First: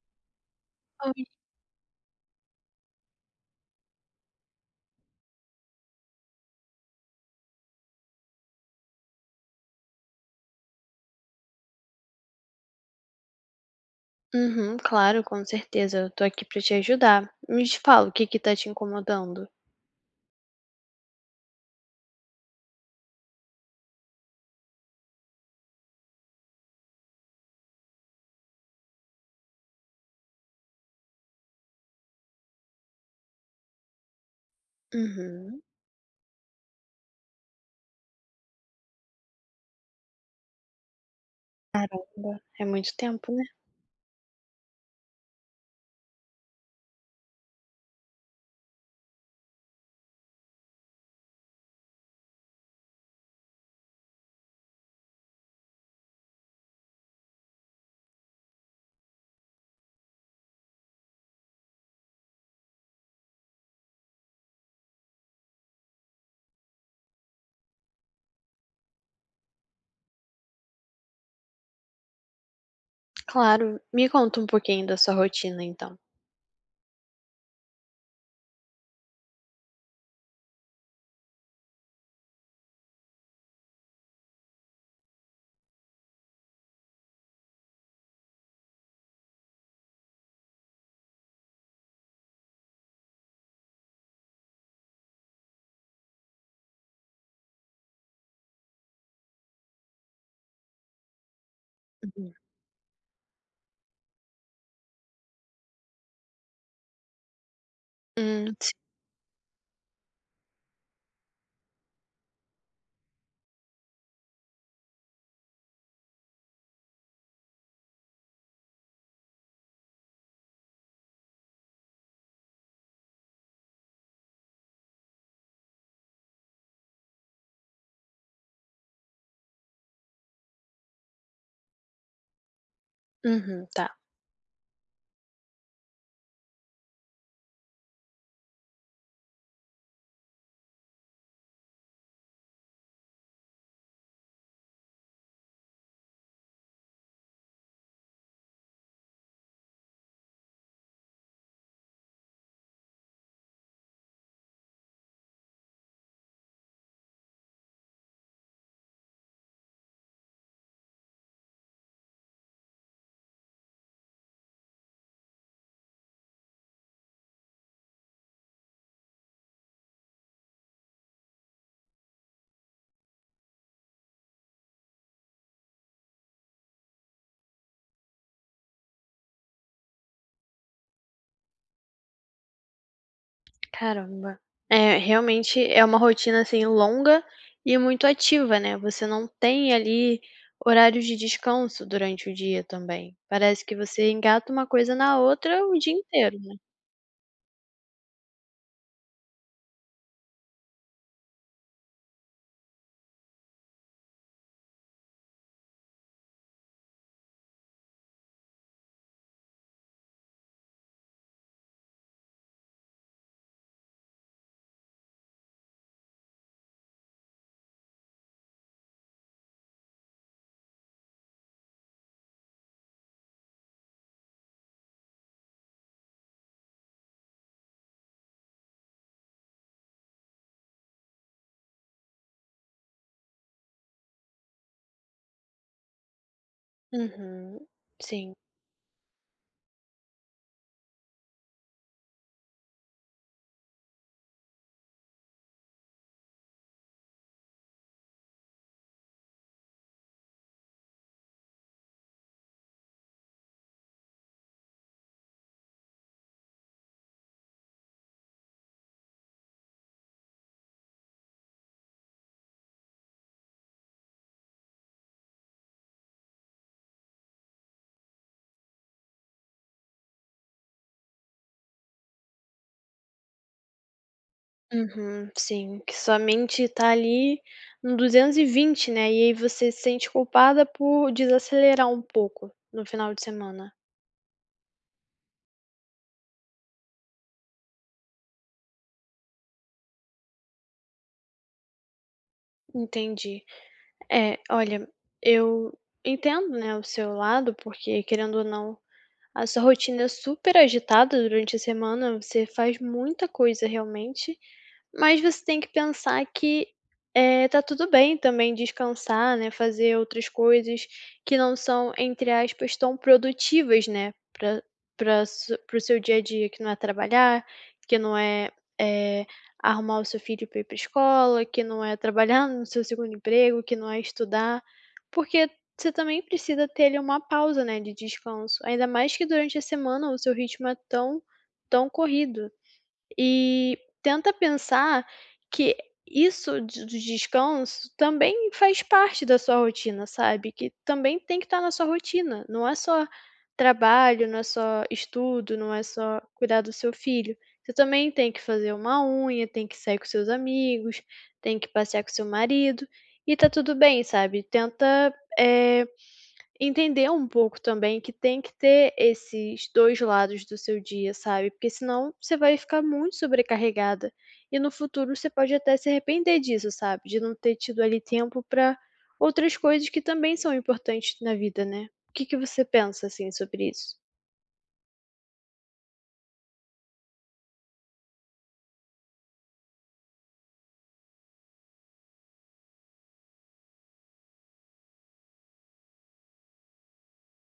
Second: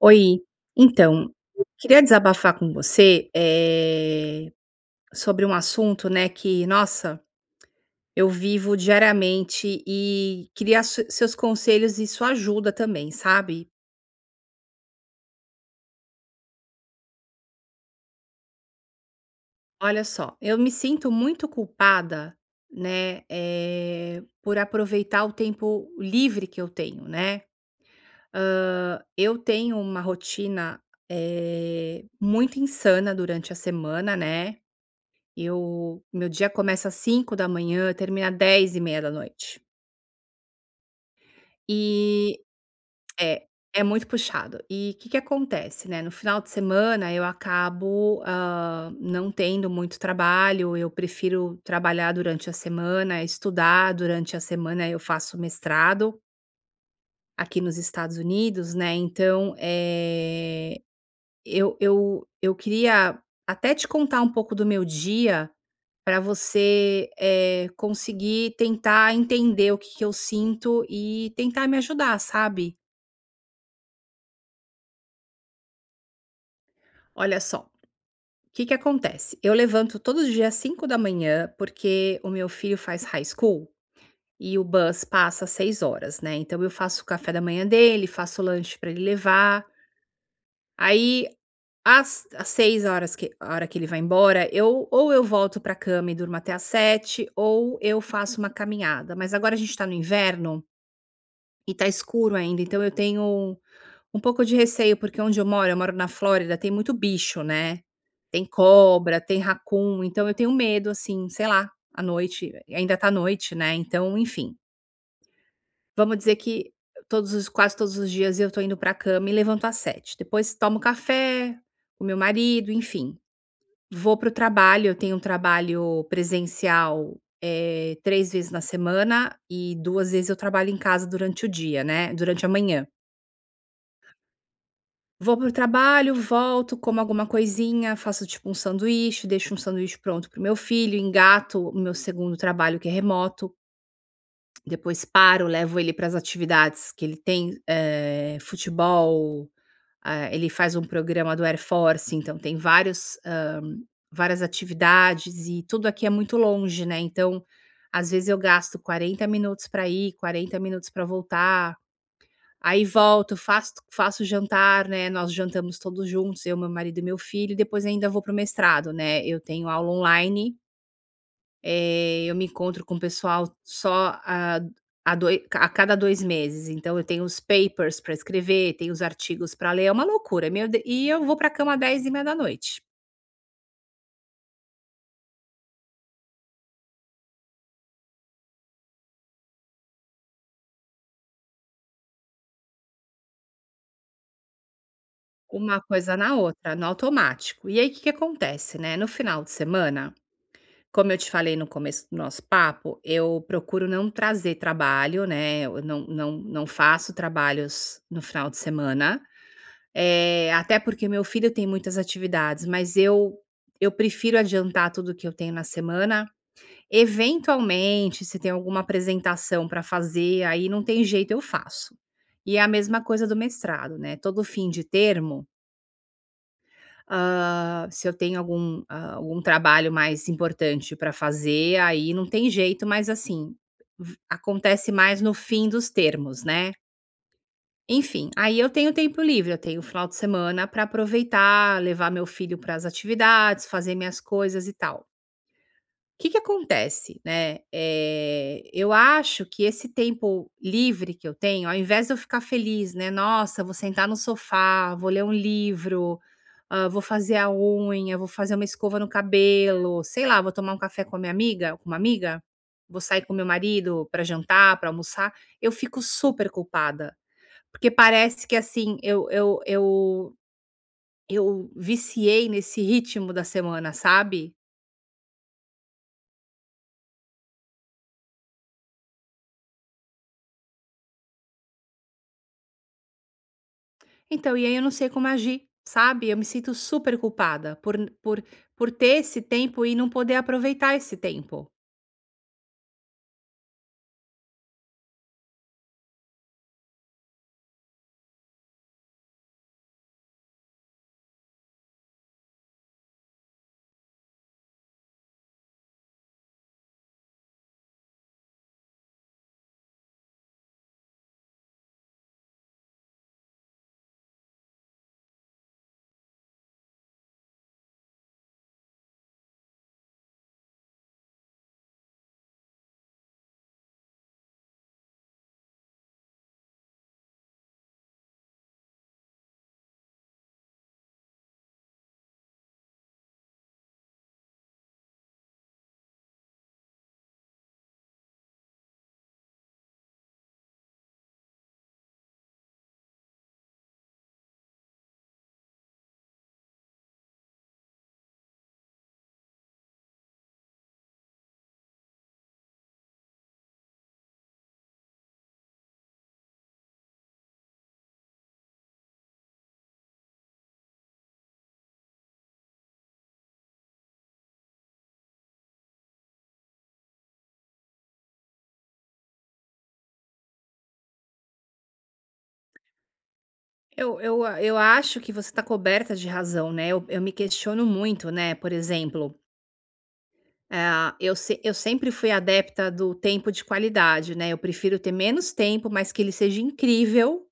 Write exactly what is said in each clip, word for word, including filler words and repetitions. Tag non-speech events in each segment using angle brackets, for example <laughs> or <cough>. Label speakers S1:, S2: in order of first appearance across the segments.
S1: Oi, então, eu queria desabafar com você, eh, sobre um assunto, né, que, nossa, eu vivo diariamente e queria su seus conselhos e sua ajuda também, sabe.
S2: Uhum, claro, com certeza, eu tô aqui pra te ajudar. Me fala o que que tá te incomodando.
S1: Olha só, eu me sinto muito culpada, né, eh, por aproveitar o tempo livre que eu tenho, né. Hã, eu tenho uma rotina, eh, muito insana durante a semana, né.
S2: Uhum.
S1: Eu meu dia começa às cinco da manhã, termina vinte e duas horas e meia da noite. E
S2: Caramba, é muito tempo, né?
S1: é, é muito puxado. E o que que acontece, né, no final de semana eu acabo, hã, não tendo muito trabalho, eu prefiro trabalhar durante a semana, estudar durante a semana, eu faço mestrado aqui nos Estados Unidos, né, então, eh Eu eu eu queria até te contar um pouco do meu dia, para você, eh, conseguir tentar entender o que que eu sinto e tentar me ajudar, sabe.
S2: Claro, me conta um pouquinho da sua rotina então.
S1: Olha só, o que que acontece, eu levanto todos os dias cinco da manhã porque o meu filho faz high school e o bus passa às seis horas, né, então eu faço o café da manhã dele, faço o lanche para ele levar. Aí, às às dezoito horas que a hora que ele vai embora, eu ou eu volto pra cama e durmo até às sete, ou eu faço uma caminhada. Mas agora a gente tá no inverno e tá
S2: Uhum.
S1: escuro ainda, então eu tenho um pouco de receio, porque onde eu moro, eu moro na Flórida, tem muito bicho, né. Tem
S2: Hum,
S1: cobra, tem raccoon, então eu tenho medo, assim, sei lá, à noite ainda tá noite, né, então, enfim. Vamos dizer que todos os quase todos os dias eu tô indo pra cama e levanto às sete. Depois tomo café com meu marido, enfim, vou para o trabalho. Eu tenho um trabalho presencial, eh, três vezes na semana e duas vezes eu trabalho em casa durante o dia, né, durante a manhã.
S2: uhum, tá.
S1: Vou para o trabalho, volto, como alguma coisinha, faço tipo um sanduíche, deixo um sanduíche pronto para o meu filho, engato o meu segundo trabalho, que é remoto. Depois paro, levo ele para as atividades que ele tem, eh, futebol, ah, ele faz um programa do Air Force, então tem vários, hã, várias atividades, e tudo aqui é muito longe, né, então, às vezes eu gasto quarenta minutos para ir, quarenta minutos para voltar, aí volto, faço faço jantar, né, nós jantamos todos juntos, eu, meu marido e meu filho, e depois ainda vou para o mestrado, né, eu tenho aula online. Eh, eu me encontro com o pessoal só a a doi a cada dois meses, então eu tenho os papers para escrever, tenho os artigos para ler, é uma loucura, meu de e eu vou para a cama às dez e meia da noite.
S2: Caramba. É, realmente é uma rotina, assim, longa e muito ativa, né? Você não tem ali horários de descanso durante o dia também. Parece que você engata uma coisa na outra o
S1: Uma
S2: dia
S1: coisa na
S2: inteiro, né.
S1: outra, no automático. E aí o que que acontece, né, no final de semana, como eu te falei no começo do nosso papo, eu procuro não trazer trabalho, né, eu não não não faço trabalhos no final de semana. Eh, até porque meu filho tem muitas atividades, mas eu eu prefiro adiantar tudo que eu tenho na semana. Eventualmente, se tem alguma apresentação para fazer, aí não tem jeito, eu faço. E é a mesma coisa do mestrado, né, todo fim de termo, hã, se eu tenho algum, hã, algum trabalho mais importante para fazer, aí não tem jeito, mas assim, v acontece mais no fim dos termos, né.
S2: Uhum,
S1: Enfim,
S2: sim.
S1: aí eu tenho tempo livre, eu tenho o final de semana para aproveitar, levar meu filho para as atividades, fazer minhas coisas e tal. O que que acontece, né, eh, eu acho que esse tempo livre que eu tenho, ao invés de eu ficar feliz, né: "Nossa, vou sentar no sofá, vou ler um livro, hã, vou fazer a unha, vou fazer uma escova no cabelo, sei lá, vou tomar um café com a minha amiga com uma amiga, vou sair com meu marido para jantar, para almoçar", eu fico super culpada. Porque parece que, assim, eu eu eu eu viciei nesse ritmo da semana, sabe.
S2: Uhum, sim, que sua mente tá ali no duzentos e vinte, né, e aí você se sente culpada por desacelerar um pouco no final de semana.
S1: Então, e aí eu não sei como agir, sabe. Eu me sinto super culpada por por por ter esse tempo e não poder aproveitar esse tempo.
S2: Entendi. É, olha, eu entendo, né, o seu lado, porque querendo ou não, a sua rotina é super agitada durante a semana, você faz muita coisa realmente. Mas você tem que pensar que, eh, tá tudo bem também descansar, né, fazer outras coisas que não são, entre aspas, tão produtivas, né, pra para o seu dia a dia, que não é trabalhar, que não é, eh, arrumar o seu filho para ir pra escola, que não é trabalhar <laughs> no seu segundo emprego, que não é estudar. Porque você também precisa ter ali uma pausa, né, de descanso, ainda mais que durante a semana o seu ritmo é tão tão corrido. E tenta pensar que isso de de descanso também faz parte da sua rotina, sabe, que também tem que estar na sua rotina, não é só trabalho, não é só estudo, não é só cuidar do seu filho. Você também tem que fazer uma unha, tem que sair com seus amigos, tem que passear com seu marido, e está tudo bem, sabe. Tenta, eh, entender um pouco também que tem que ter esses dois lados do seu dia, sabe, porque senão você vai ficar muito sobrecarregada, e no futuro você pode até se arrepender disso, sabe, de não ter tido ali tempo para outras coisas que também são importantes na vida, né. O que que você pensa, assim, sobre isso?
S1: Eu eu a eu acho que você está coberta de razão, né. Eu eu me questiono muito, né, por exemplo, eh, eu se eu sempre fui adepta do tempo de qualidade, né. Eu prefiro ter menos tempo, mas que ele seja incrível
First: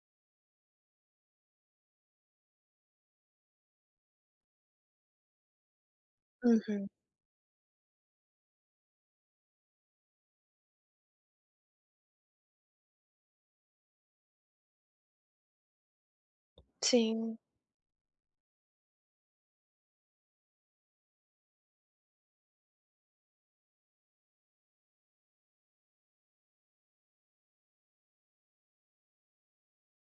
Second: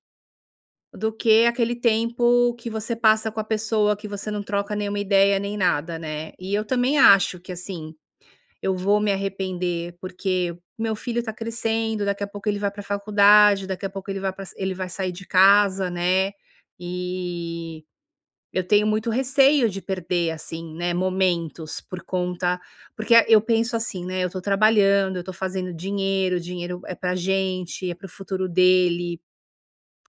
S1: do que aquele tempo que você passa com a pessoa, que você não troca nenhuma ideia nem nada, né. E eu
S2: Uhum,
S1: também acho que, assim, eu vou me arrepender, porque meu filho tá crescendo, daqui a pouco ele vai pra faculdade, daqui a pouco ele vai pra ele vai sair de casa, né.
S2: sim.
S1: E eu tenho muito receio de perder, assim, né, momentos por conta, porque a- eu penso assim, né, eu tô trabalhando, eu tô fazendo dinheiro, dinheiro é pra gente, é para o futuro dele,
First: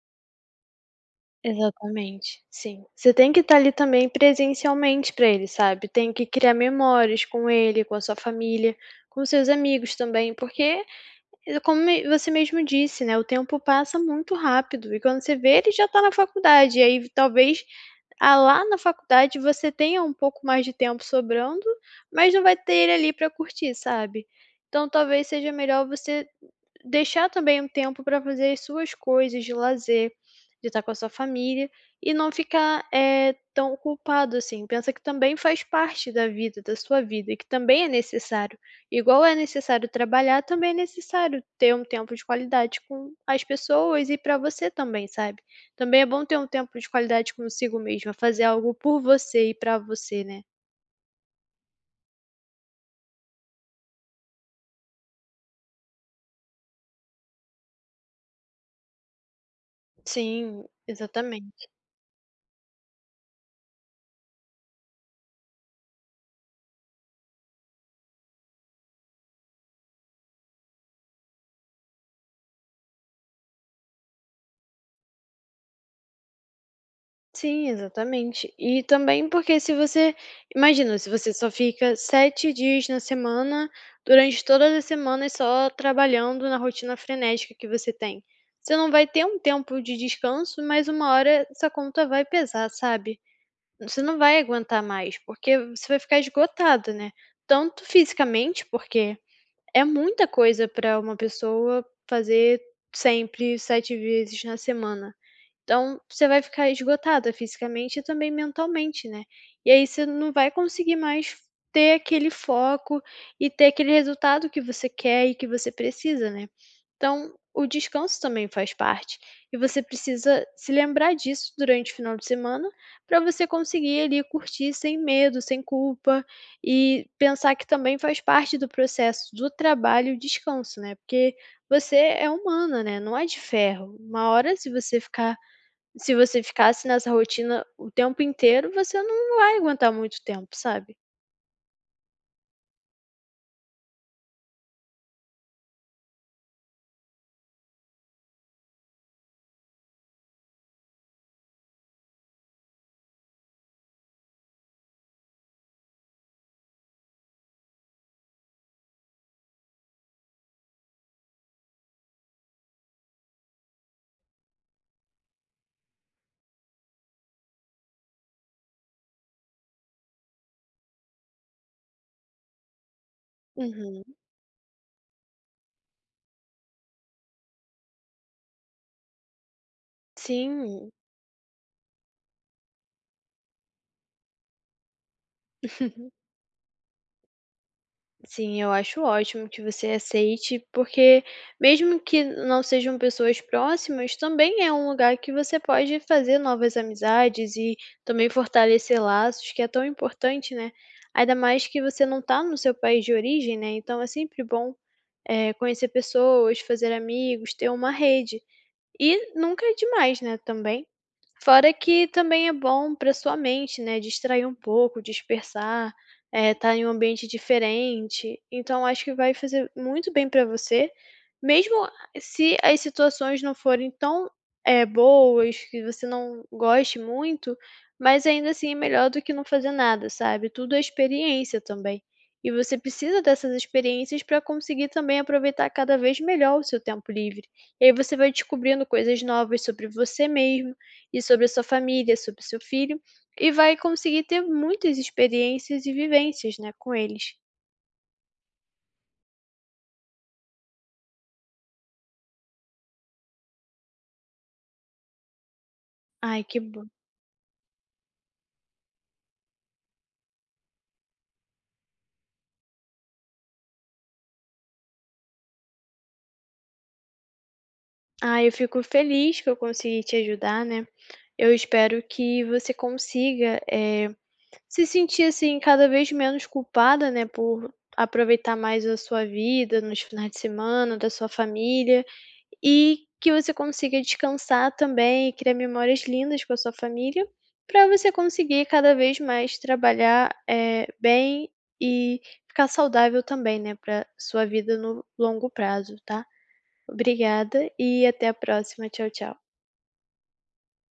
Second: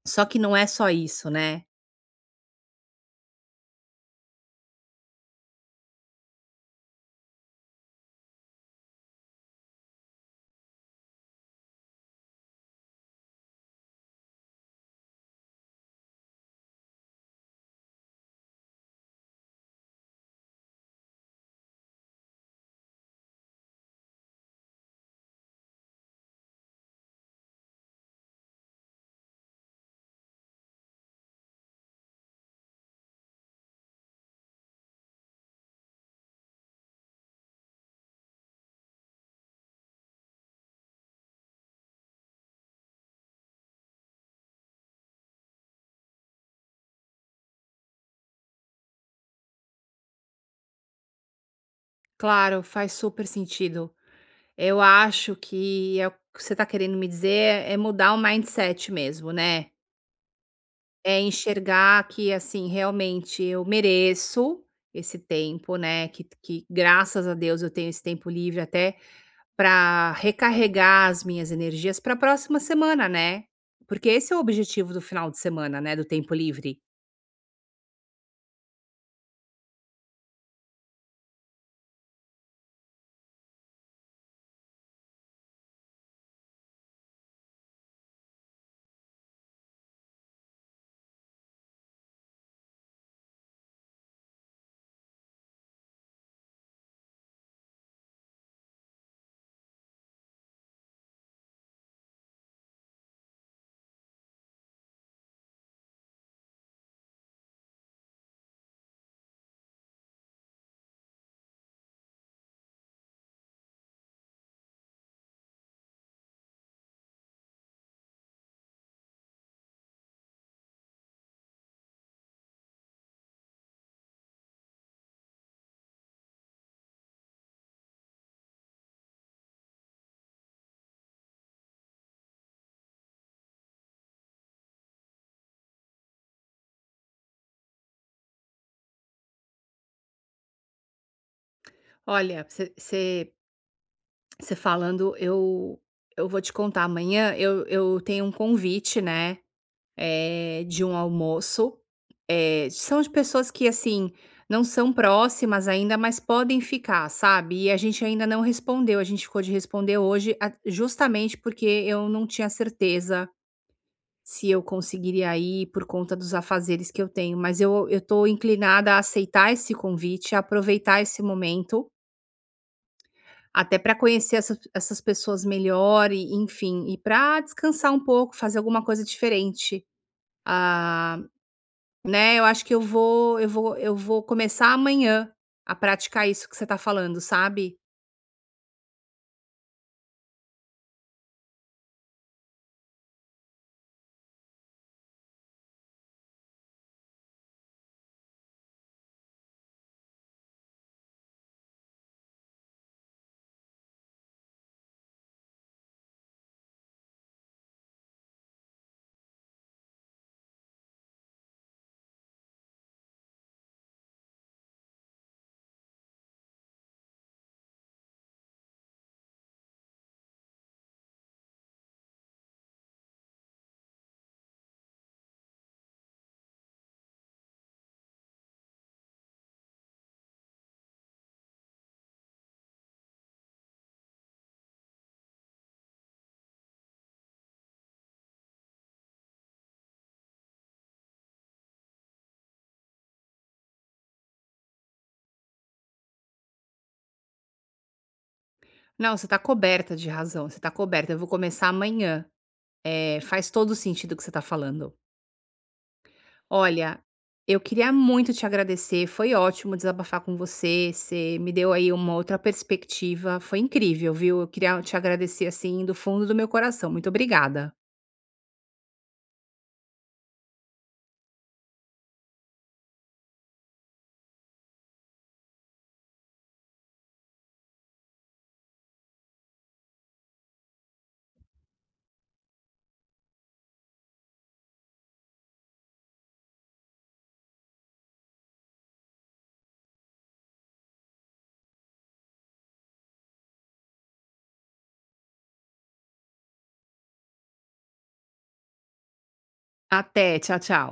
S1: só que não é só isso, né.
S2: Exatamente, sim. Você tem que estar ali também presencialmente para ele, sabe. Tem que criar memórias com ele, com a sua família, com seus amigos também, porque, eh, como me você mesmo disse, né, o tempo passa muito rápido e quando você vê ele já tá na faculdade, e aí talvez ah, lá na faculdade você tenha um pouco mais de tempo sobrando, mas não vai ter ele ali para curtir, sabe. Então talvez seja melhor você deixar também um tempo para fazer as suas coisas de lazer, de estar com a sua família e não ficar, eh, tão culpado assim. Pensa que também faz parte da vida, da sua vida e que também é necessário. Igual é necessário trabalhar, também é necessário ter um tempo de qualidade com as pessoas e para você também, sabe. Também é bom ter um tempo de qualidade consigo mesma, fazer algo por você e pra você, né.
S1: Claro, faz super sentido. Eu acho que é o que você está querendo me dizer é mudar o mindset mesmo, né?
S2: Sim,
S1: É
S2: exatamente.
S1: enxergar que, assim, realmente eu mereço esse tempo, né? Que, que graças a Deus eu tenho esse tempo livre até para recarregar as minhas energias para a próxima semana, né? Porque esse é o objetivo do final de semana, né? Do tempo livre.
S2: Sim, exatamente. E também porque se você imagina, se você só fica sete dias na semana, durante todas as semanas só trabalhando na rotina frenética que você tem, você não vai ter um tempo de descanso, mas uma hora essa conta vai pesar, sabe. Você não vai aguentar mais, porque você vai ficar esgotada, né, tanto fisicamente, porque é muita coisa para uma pessoa fazer sempre sete vezes na semana. Então, você vai ficar esgotada fisicamente e também mentalmente, né. E aí você não vai conseguir mais ter aquele foco e ter aquele resultado que você quer e que você precisa, né. Então, o descanso também faz parte e você precisa se lembrar disso durante o final de semana para você conseguir ali curtir sem medo, sem culpa e pensar que também faz parte do processo do trabalho o descanso, né, porque você é humana, né, não é de ferro. Uma hora se você ficar se você ficasse nessa rotina o tempo inteiro, você não vai aguentar muito tempo, sabe?
S1: Olha, você você falando, eu eu vou te contar, amanhã eu eu tenho um convite, né, é de um almoço, eh, são de pessoas que, assim, não são próximas ainda, mas podem ficar, sabe, e a gente ainda não respondeu, a gente ficou de responder hoje a justamente porque eu não tinha certeza se eu conseguiria ir por conta dos afazeres que eu tenho, mas eu eu tô inclinada a aceitar esse convite, a aproveitar esse momento até para
S2: Uhum.
S1: conhecer essas essas pessoas melhor e enfim, e para descansar um pouco, fazer alguma coisa diferente.
S2: Sim,
S1: Ah, né, eu acho que eu vou eu vou eu vou começar amanhã a praticar isso que você tá falando, sabe.
S2: sim, eu acho ótimo que você aceite, porque mesmo que não sejam pessoas próximas, também é um lugar que você pode fazer novas amizades e também fortalecer laços, que é tão importante, né? Ainda mais que você não tá no seu país de origem, né? Então é sempre bom, eh, conhecer pessoas, fazer amigos, ter uma rede. E nunca é demais, né, também. Fora que também é bom para sua mente, né, distrair um pouco, dispersar, eh, estar em um ambiente diferente. Então acho que vai fazer muito bem para você, mesmo se as situações não forem tão, eh, boas, que você não goste muito, mas ainda assim é melhor do que não fazer nada, sabe. Tudo é experiência também. E você precisa dessas experiências para conseguir também aproveitar cada vez melhor o seu tempo livre. E aí você vai descobrindo coisas novas sobre você mesmo, e sobre a sua família, sobre o seu filho, e vai conseguir ter muitas experiências e vivências, né, com eles.
S1: Não, você tá coberta de razão, você tá coberta, eu vou começar amanhã. Eh, faz todo o sentido o que você tá falando.
S2: Ai, que bom.
S1: Olha, eu queria muito te agradecer. Foi ótimo desabafar com você. Você me deu aí uma outra perspectiva. Foi incrível, viu? Eu queria te agradecer assim do fundo do meu coração. Muito obrigada.
S2: Ah, eu fico feliz que eu consegui te ajudar, né. Eu espero que você consiga, eh, se sentir, assim, cada vez menos culpada, né, por aproveitar mais a sua vida nos finais de semana, da sua família. E que você consiga descansar também e criar memórias lindas com a sua família, para você conseguir cada vez mais trabalhar, eh, bem e ficar saudável também, né, para sua vida no longo prazo, tá. Obrigada e até a próxima. Tchau, tchau.
S1: Até, tchau, tchau.